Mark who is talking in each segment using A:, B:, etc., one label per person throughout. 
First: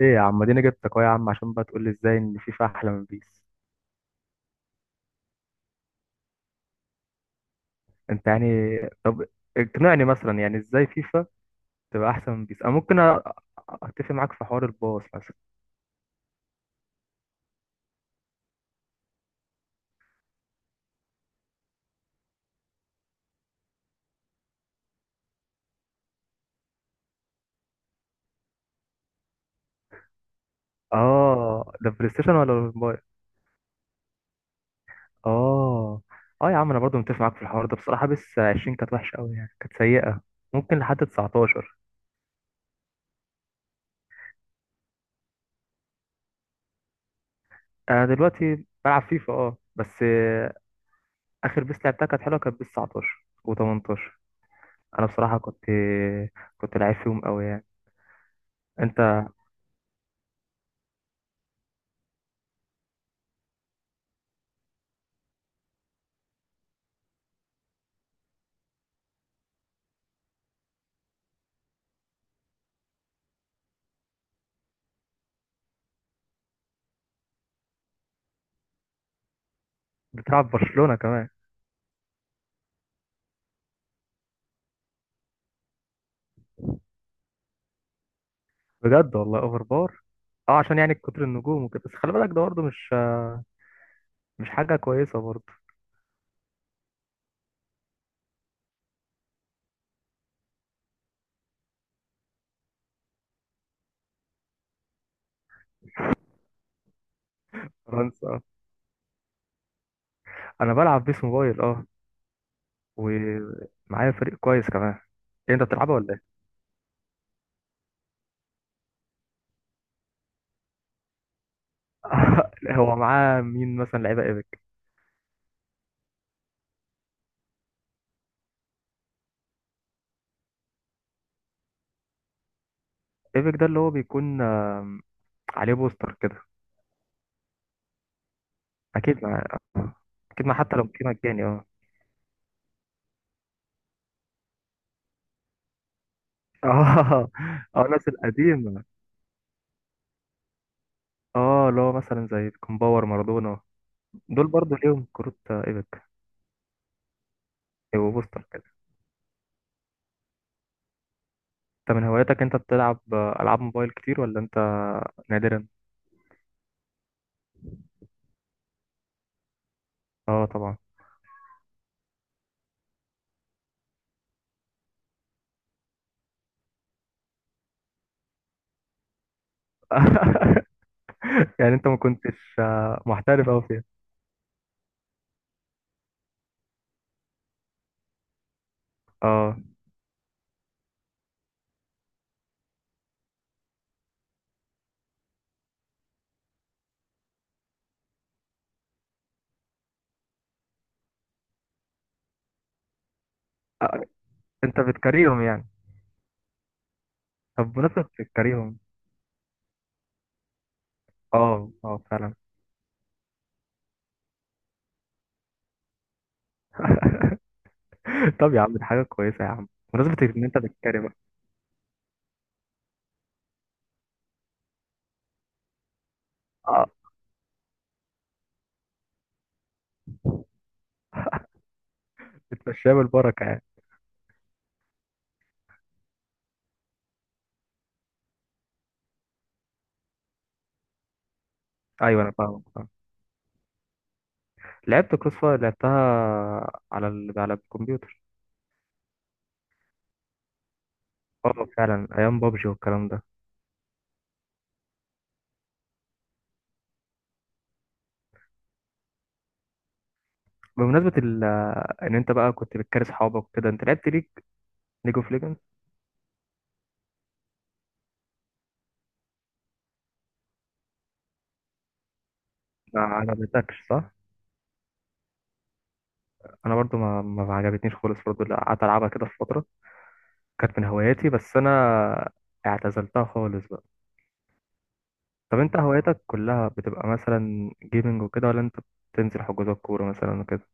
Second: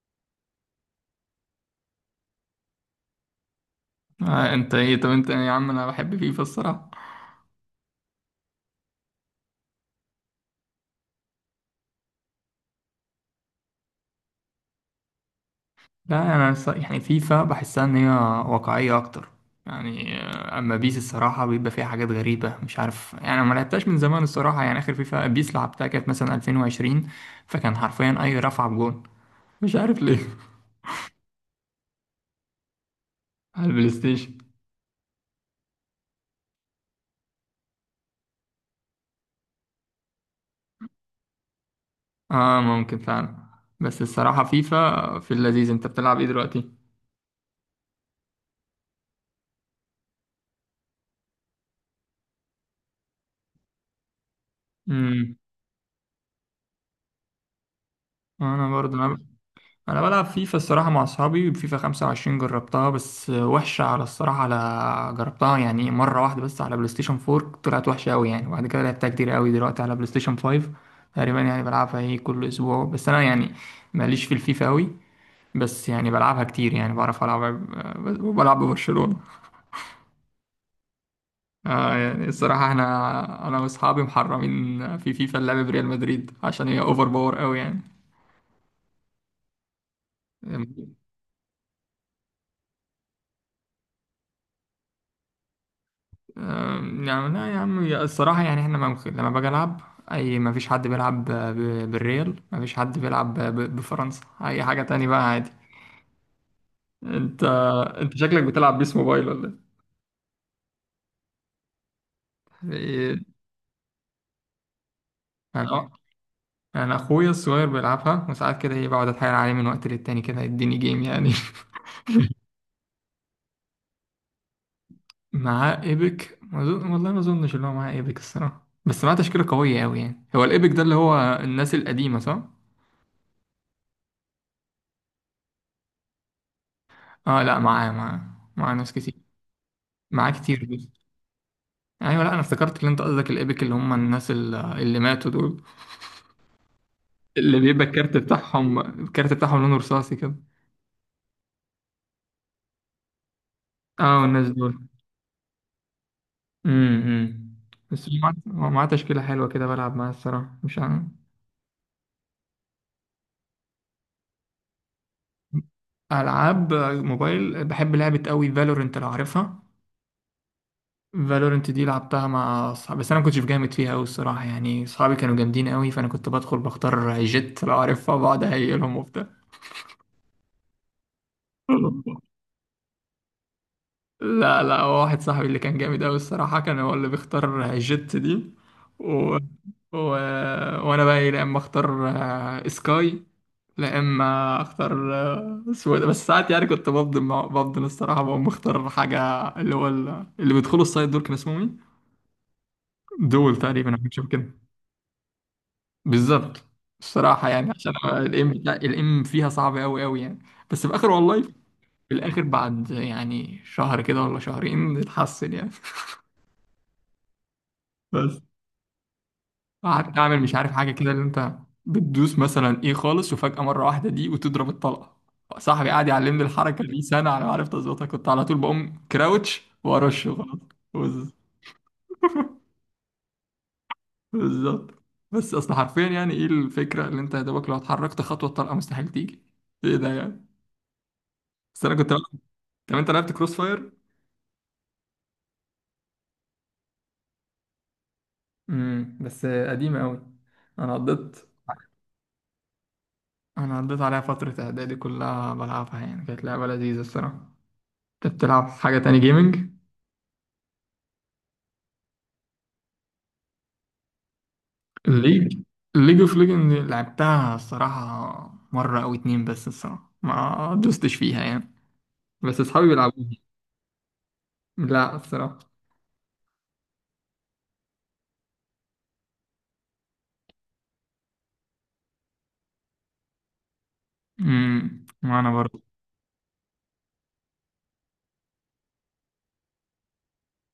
A: ايه يا عم، اديني جبتك اهو يا عم عشان بقى تقول لي ازاي ان فيفا احلى من بيس.
B: آه انت ايه طب انت يا عم انا بحب فيفا الصراحه.
A: انت يعني. طب اقنعني مثلا يعني ازاي فيفا تبقى احسن من بيس. انا ممكن اتفق معاك في حوار الباص مثلا.
B: لا انا الص- يعني فيفا بحسها ان هي واقعيه اكتر. اما بيس الصراحه بيبقى فيها حاجات غريبه، مش عارف، أنا ما لعبتهاش من زمان الصراحه. يعني اخر فيفا بيس لعبتها كانت مثلا 2020، فكان حرفيا اي رفعه بجون، مش عارف ليه.
A: اه ده بلاي ستيشن ولا الموبايل؟
B: على البلاي ستيشن.
A: اه. اه يا عم انا برضو متفق معاك في الحوار ده، بصراحه بيس 20 كانت وحشه قوي يعني كانت سيئه. ممكن لحد 19.
B: اه ممكن فعلا. بس الصراحه فيفا في اللذيذ. انت بتلعب ايه دلوقتي؟
A: انا دلوقتي بلعب فيفا، بس اخر بيس لعبتها كانت حلوه، كانت بيس 19 و18. انا
B: امم
A: بصراحه كنت لعيب فيهم قوي يعني.
B: انا
A: انت
B: برضه انا بلعب فيفا الصراحه مع اصحابي. فيفا 25 جربتها بس وحشه على الصراحه، على جربتها يعني مره واحده بس على بلاي ستيشن 4، طلعت وحشه قوي يعني. وبعد كده لعبتها كتير قوي دلوقتي على بلاي ستيشن 5. تقريبا يعني بلعبها كل اسبوع، بس انا يعني ماليش في الفيفا قوي. بس يعني بلعبها كتير، يعني بعرف العب. بلعب ببرشلونه.
A: بتلعب في برشلونة كمان؟
B: آه يعني الصراحه احنا انا واصحابي محرمين في فيفا اللعب بريال مدريد عشان هي اوفر باور قوي
A: بجد والله اوفر باور. اه، عشان
B: يعني.
A: يعني كتر النجوم وكده، بس خلي بالك ده برضه مش حاجة كويسة برضه.
B: أم، يعني لا يا عم الصراحة يعني احنا ممكن لما باجي ألعب ما فيش حد بيلعب بالريال، ما فيش حد بيلعب بفرنسا، أي حاجة تاني بقى عادي. أنت أنت
A: فرنسا.
B: شكلك بتلعب بيس موبايل ولا
A: انا بلعب بيس موبايل
B: إيه؟
A: ومعايا فريق كويس كمان. إيه، انت
B: أنا
A: بتلعبه ولا ايه؟
B: أنا أخويا الصغير بيلعبها، وساعات كده بقعد أتحايل عليه من وقت للتاني كده يديني جيم يعني.
A: هو معاه مين مثلا؟ لعيبة ايبك؟
B: معاه إيبك، ما أظن- والله ما أظنش إن هو معاه إيبك الصراحة، بس معاه تشكيلة قوية أوي يعني. هو الإيبك ده اللي هو الناس القديمة صح؟
A: ايبك ده اللي هو بيكون عليه بوستر كده.
B: آه لا، معاه ناس كتير،
A: اكيد مع
B: معاه
A: اكيد ما،
B: كتير
A: حتى
B: بس.
A: لو كان مجاني، اه.
B: ايوه، لا انا افتكرت ان انت قصدك الايبك اللي هم الناس اللي ماتوا دول،
A: اه
B: اللي بيبقى
A: اه، الناس
B: الكارت بتاعهم،
A: القديمة
B: الكارت بتاعهم لونه رصاصي كده.
A: اه اللي هو مثلا زي كومباور مارادونا،
B: اه
A: دول
B: الناس
A: برضه
B: دول.
A: ليهم كروت ايبك.
B: امم بس هو معاه
A: وبوستر
B: هو
A: كده؟
B: معاه تشكيله حلوه كده بلعب معاها الصراحه، مش عارف.
A: انت من هواياتك انت بتلعب العاب موبايل كتير ولا انت نادرا؟
B: العاب موبايل بحب لعبه قوي، فالورنت لو عارفها.
A: اه طبعا.
B: فالورنت دي لعبتها مع اصحابي، بس انا ما كنتش جامد فيها قوي الصراحه. يعني اصحابي كانوا جامدين قوي، فانا كنت بدخل بختار جيت لو عارفها، بقعد اهيلهم وبتاع.
A: يعني انت ما كنتش محترف اوي فيها.
B: لا لا، هو واحد صاحبي اللي كان جامد أوي الصراحة، كان هو اللي بيختار جيت دي و...
A: اه،
B: و... وأنا بقى لا إما أختار سكاي، لا إما أختار سويدة. بس ساعات يعني كنت بفضل بفضل الصراحة بقوم بختار حاجة اللي هو اللي بيدخلوا السايد دول، كان اسمهم إيه؟ دول تقريبا أو
A: آه،
B: حاجة شبه كده.
A: انت بتكرههم يعني.
B: بالظبط الصراحة،
A: طب
B: يعني عشان
A: بمناسبة
B: الإم
A: بتكرههم.
B: الإم فيها صعب أوي أوي يعني. بس في الآخر والله،
A: اه اه
B: في
A: فعلا.
B: الآخر بعد يعني شهر كده ولا شهرين اتحسن يعني. بس
A: طب يا عم دي حاجة كويسة يا عم.
B: قعدت
A: بمناسبة
B: اعمل
A: ان
B: مش
A: انت
B: عارف حاجه
A: بتكره
B: كده،
A: بقى.
B: اللي انت بتدوس مثلا ايه خالص وفجاه مره واحده دي وتضرب الطلقه. صاحبي قعد يعلمني الحركه
A: اه
B: دي سنه على ما عرفت اظبطها، كنت على طول بقوم كراوتش وارش خلاص. بز-
A: بتمشيها بالبركة يعني.
B: بالظبط. بس اصل حرفيا يعني ايه الفكره، اللي انت يا دوبك لو اتحركت خطوه الطلقه مستحيل تيجي. ايه ده يعني؟ بس انا كنت بلعب.
A: ايوه انا فاهمك فاهم.
B: طب انت لعبت كروس فاير؟
A: لعبت كروس فاير، لعبتها على الكمبيوتر.
B: بس قديمه قوي. انا قضيت
A: اه فعلا، ايام بابجي والكلام ده.
B: انا قضيت عليها فتره اعدادي كلها بلعبها، يعني كانت لعبه لذيذه الصراحه. انت بتلعب حاجه تاني جيمنج؟
A: بمناسبة ان انت بقى كنت بتكره اصحابك وكده، انت لعبت ليج اوف.
B: ليج ليج اوف ليجند لعبتها الصراحة مرة أو اتنين، بس الصراحة ما دوستش فيها يعني. بس أصحابي
A: ما
B: بيلعبوها.
A: عجبتكش صح؟
B: لا الصراحة.
A: انا برضو ما عجبتنيش خالص برضو، لا، قعدت العبها كده في فتره، كانت من هواياتي بس انا اعتزلتها خالص بقى.
B: وأنا
A: طب انت
B: برضه.
A: هواياتك كلها بتبقى مثلا جيمنج وكده، ولا انت بتنزل حجوزات كوره مثلا وكده؟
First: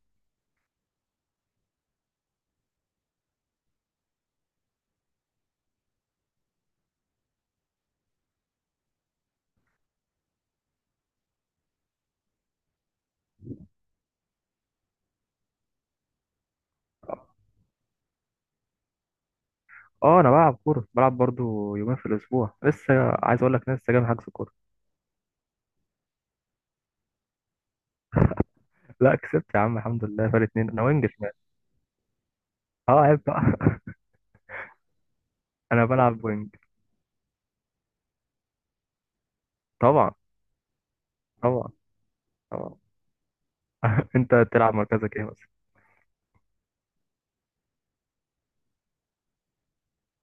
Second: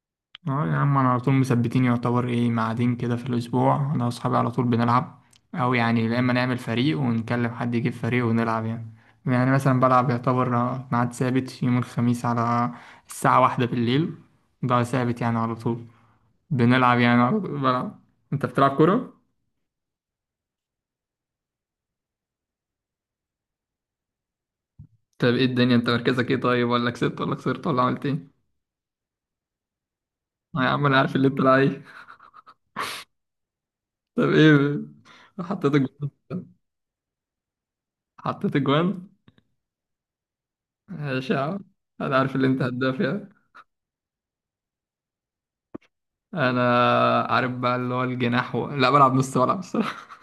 B: اه يا عم، أنا على طول مثبتين، يعتبر ميعادين كده في الأسبوع أنا وأصحابي على طول بنلعب، أو يعني يا إما نعمل فريق ونكلم حد يجيب فريق ونلعب يعني. يعني مثلا بلعب يعتبر ميعاد ثابت يوم الخميس على الساعة واحدة بالليل، ده ثابت يعني على طول بنلعب، يعني على طول بلعب. أنت بتلعب كورة؟
A: اه انا بلعب كوره، بلعب برضو يومين في الاسبوع، لسه عايز اقول لك لسه جاي من حجز كوره.
B: طب ايه الدنيا، انت مركزك ايه طيب؟ ولا كسبت ولا خسرت ولا عملت ايه؟
A: لا كسبت يا عم الحمد لله، فرق
B: آه يا
A: اتنين، انا
B: عم انا
A: وينج
B: عارف اللي
A: شمال.
B: انت لعيب.
A: اه، عيب بقى.
B: طب ايه، حطيت
A: انا
B: الجوان؟
A: بلعب وينج.
B: حطيت الجوان؟
A: طبعا.
B: ماشي يا عم.
A: طبعا.
B: انا عارف اللي انت
A: طبعا.
B: هداف يعني.
A: انت تلعب مركزك ايه مثلا؟
B: انا عارف بقى اللي هو الجناح لا بلعب نص ملعب الصراحه.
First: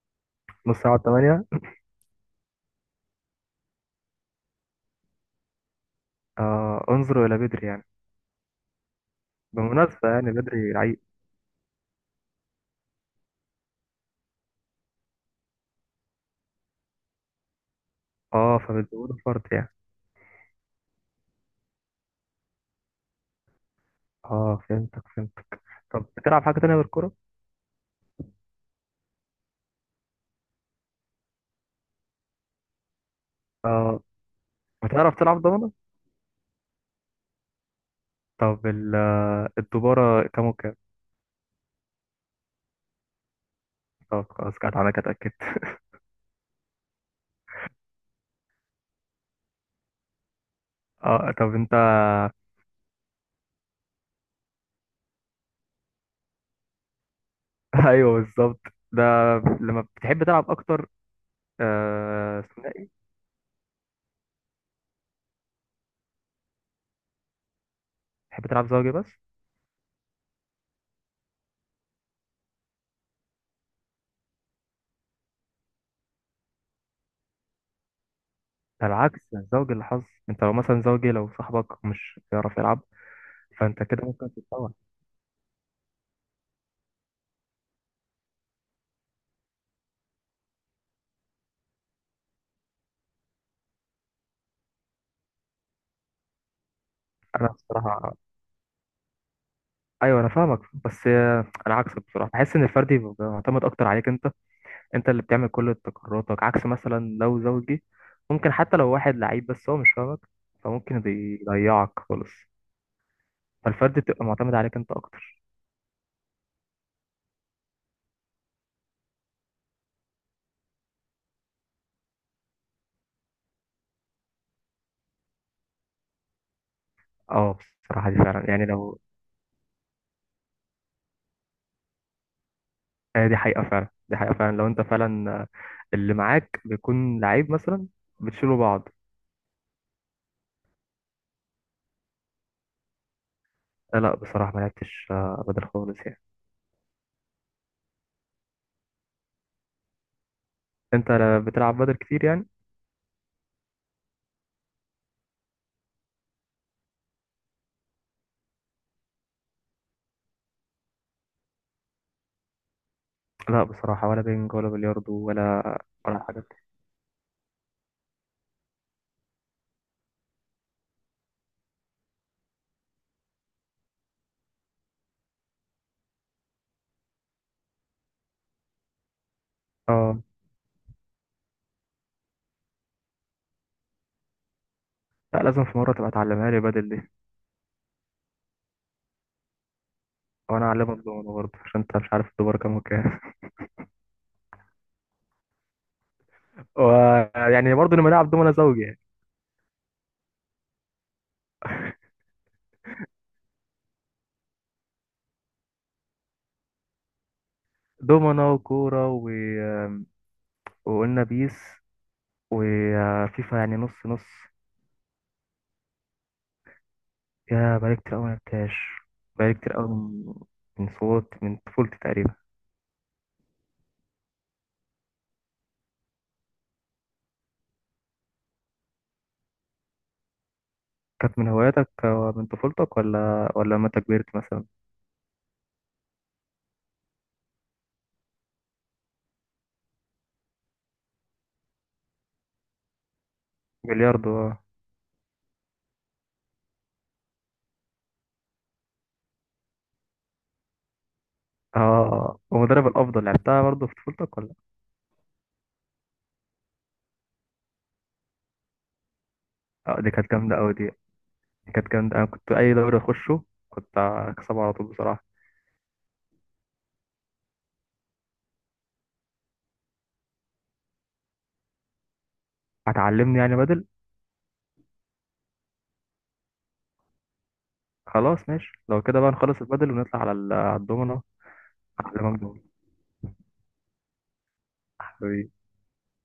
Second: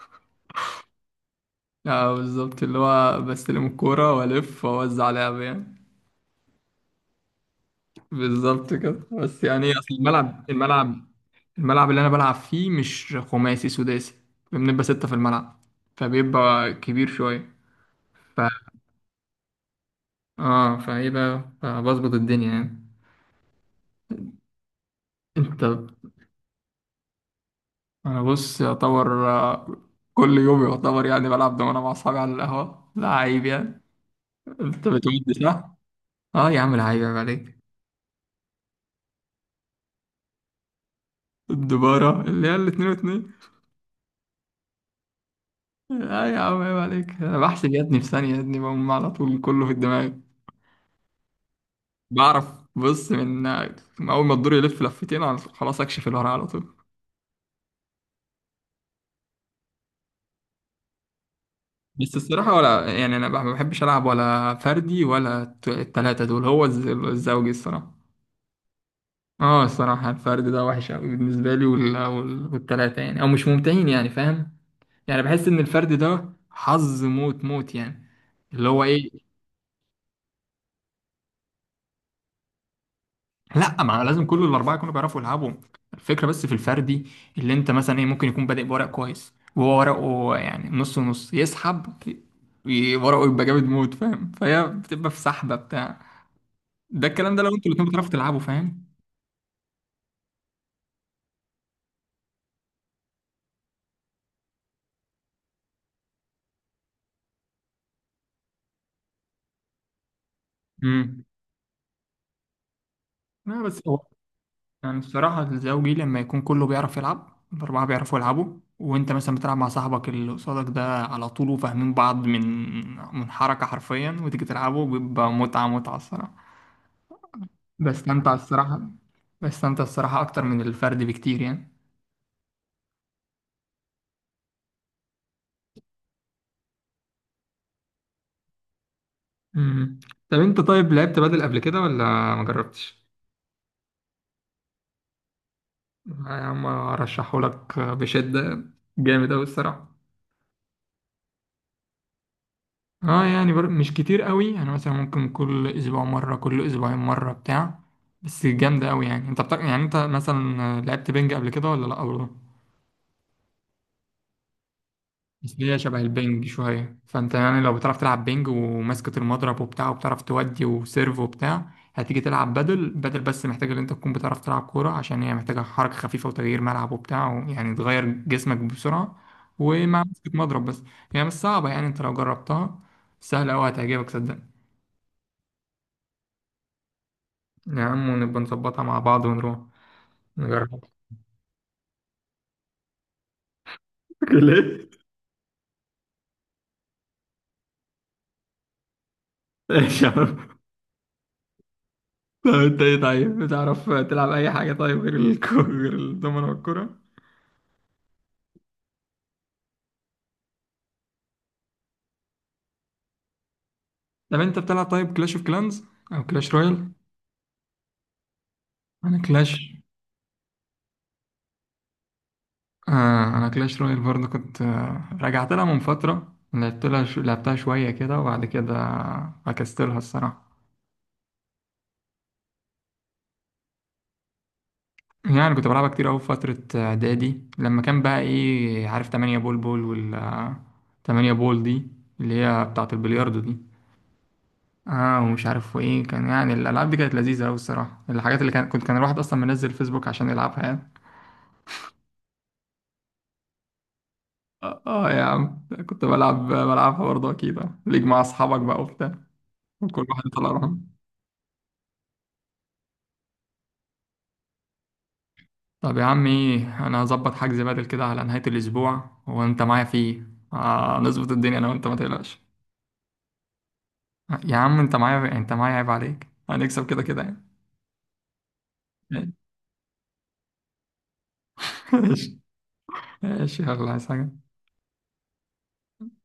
A: نص ساعه 8.
B: اه بالظبط، اللي هو بستلم الكوره والف واوزع لعب يعني.
A: انظروا الى بدري يعني.
B: بالظبط كده. بس يعني ايه، اصل
A: بمناسبة يعني
B: الملعب
A: بدري
B: الملعب
A: لعيب.
B: الملعب اللي انا بلعب فيه مش خماسي، سداسي، بنبقى ستة في الملعب، فبيبقى كبير شويه. ف
A: اه فبتزوده فرد يعني.
B: اه فايه بقى، فبظبط الدنيا يعني.
A: اه فهمتك فهمتك.
B: انت،
A: طب بتلعب حاجة تانية غير الكورة؟
B: بص يعتبر كل يوم يعتبر يعني بلعب دومنة مع اصحابي على القهوة، لعيب يعني.
A: اه
B: انت
A: بتعرف
B: بتودي
A: تلعب ضمانة؟
B: صح؟ اه يا عم لعيب، عيب عيب عليك.
A: طب الدبارة كام وكام؟
B: الدبارة اللي هي الاتنين واتنين.
A: طب خلاص، كانت أنا كده اتأكدت.
B: اه يا عم عيب عليك، انا بحسب يا ابني في ثانية يا ابني، بقوم على طول كله في الدماغ.
A: اه طب انت.
B: بعرف بص من اول ما الدور يلف لفتين على طول خلاص اكشف الورق على طول.
A: ايوه بالظبط. ده لما بتحب تلعب اكتر.
B: بس
A: آه
B: الصراحة،
A: ثنائي.
B: ولا يعني أنا ما بحبش ألعب ولا فردي ولا التلاتة دول، هو الزوجي الصراحة.
A: بتحب تلعب زوجي بس.
B: اه الصراحة الفرد ده وحش أوي بالنسبة لي، والتلاتة يعني أو مش ممتعين، يعني فاهم. يعني بحس إن الفرد ده حظ موت موت يعني، اللي هو
A: ده العكس،
B: إيه.
A: ده الزوجي اللي حظ، انت لو مثلا زوجي لو صاحبك مش بيعرف يلعب
B: لأ،
A: فانت
B: ما
A: كده
B: لازم
A: ممكن
B: كل
A: تتطور.
B: الأربعة يكونوا بيعرفوا يلعبوا. الفكرة بس في الفردي اللي أنت مثلا إيه، ممكن يكون بادئ بورق كويس وهو ورقه يعني نص ونص يسحب، ورقه يبقى جامد موت فاهم، فهي بتبقى في سحبة بتاع. ده الكلام ده
A: انا
B: لو أنتوا الاتنين بتعرفوا
A: بصراحة،
B: تلعبوا فاهم.
A: ايوه انا فاهمك، بس انا عكسك بصراحه، بحس ان الفردي بيبقى معتمد اكتر عليك انت. انت اللي بتعمل كل قراراتك، عكس مثلا لو زوجي، ممكن حتى لو واحد لعيب بس هو مش فاهمك فممكن
B: امم
A: يضيعك خالص.
B: لا بس
A: فالفردي
B: هو،
A: بتبقى معتمد عليك انت
B: يعني الصراحة
A: اكتر.
B: الزوجي لما يكون كله بيعرف يلعب، الأربعة بيعرفوا يلعبوا وأنت مثلا بتلعب مع صاحبك اللي قصادك ده على طول وفاهمين بعض من حركة حرفيا وتيجي تلعبوا، بيبقى متعة متعة الصراحة.
A: اه بصراحه دي
B: بستمتع
A: فعلا، يعني
B: الصراحة.
A: لو،
B: بستمتع الصراحة أكتر من الفرد بكتير يعني.
A: هي دي حقيقه فعلا، دي حقيقه فعلا لو انت فعلا اللي معاك بيكون لعيب مثلا، بتشيلوا بعض.
B: مم. طب انت طيب، لعبت بدل قبل كده ولا ما جربتش؟
A: لا بصراحه ما لعبتش بدل خالص يعني.
B: يا عم ارشحه لك بشدة، جامد اوي الصراحة.
A: انت لا بتلعب بدل كتير يعني؟
B: اه يعني مش كتير قوي يعني، مثلا ممكن كل اسبوع مرة، كل اسبوعين مرة بتاع. بس جامدة قوي يعني. انت بتاع يعني، انت مثلا لعبت بينج قبل كده ولا لا برضه؟
A: لا بصراحه، ولا بينج ولا بلياردو
B: بس هي
A: ولا
B: شبه
A: ولا حاجه.
B: البينج شوية، فانت يعني لو بتعرف تلعب بينج وماسكة المضرب وبتاع وبتعرف تودي وسيرف وبتاع هتيجي تلعب بدل، بس محتاجة ان انت تكون بتعرف تلعب كورة عشان هي محتاجة حركة خفيفة وتغيير ملعب وبتاع، يعني تغير جسمك بسرعة ومع
A: اه،
B: مسكة مضرب بس. يعني مش صعبة يعني، انت لو جربتها سهلة قوي، هتعجبك صدقني.
A: لا لازم في مرة تبقى تعلمها لي بدل دي.
B: يا عم ونبقى نظبطها مع بعض ونروح
A: وانا
B: نجرب.
A: اعلمك دومنا برضه عشان انت مش عارف الدومنة كام وكام.
B: ليه؟
A: ويعني برضه لما نلعب دومنا زوجي يعني.
B: ايش يا عم؟ طب انت ايه طيب، بتعرف تلعب اي حاجة طيب غير غير الدومينو والكرة؟
A: دومنا وكورة، و... آه، وقلنا بيس وفيفا يعني نص نص.
B: طب انت بتلعب طيب كلاش اوف كلانز او كلاش رويال؟
A: يا بقالي كتير قوي ما لعبتهاش،
B: انا
A: بقالي كتير
B: كلاش
A: قوي من صوت من طفولتي تقريبا.
B: آه انا كلاش رويال برضه كنت رجعت لها من فترة، لعبت لها لعبتها شوية كده وبعد كده فكستلها الصراحة.
A: كانت من هواياتك من طفولتك ولا لما انت كبرت مثلا؟
B: يعني كنت بلعبها كتير أوي في فترة إعدادي لما كان بقى إيه عارف تمانية بول بول وال آه، تمانية بول دي اللي هي بتاعة البلياردو دي.
A: بلياردو اه.
B: اه ومش عارف وايه كان، يعني الالعاب دي كانت لذيذه قوي الصراحه، الحاجات اللي كان كنت كان الواحد اصلا منزل فيسبوك عشان يلعبها يعني.
A: ومدرب الافضل لعبتها برضه في طفولتك ولا.
B: اه آه يا عم كنت بلعب بلعبها برضه اكيد آه. ليج مع اصحابك بقى وبتاع، وكل
A: دي
B: واحد
A: كانت
B: يطلع
A: جامدة قوي
B: روحه.
A: دي. كانت جامدة، أنا كنت أي دوري أخشه كنت أكسبه على طول بصراحة.
B: طب يا عم ايه، انا هظبط حجز بدل كده على نهايه الاسبوع وانت معايا فيه. آه نظبط الدنيا انا وانت ما تقلقش.
A: هتعلمني يعني بدل.
B: يا عم انت معايا، انت معايا عيب عليك، هنكسب كده كده يعني.
A: خلاص ماشي، لو كده بقى نخلص البدل ونطلع على الدومنة.
B: ماشي.
A: أعلمك
B: ماشي يلا، عايز حاجه.
A: دومنة.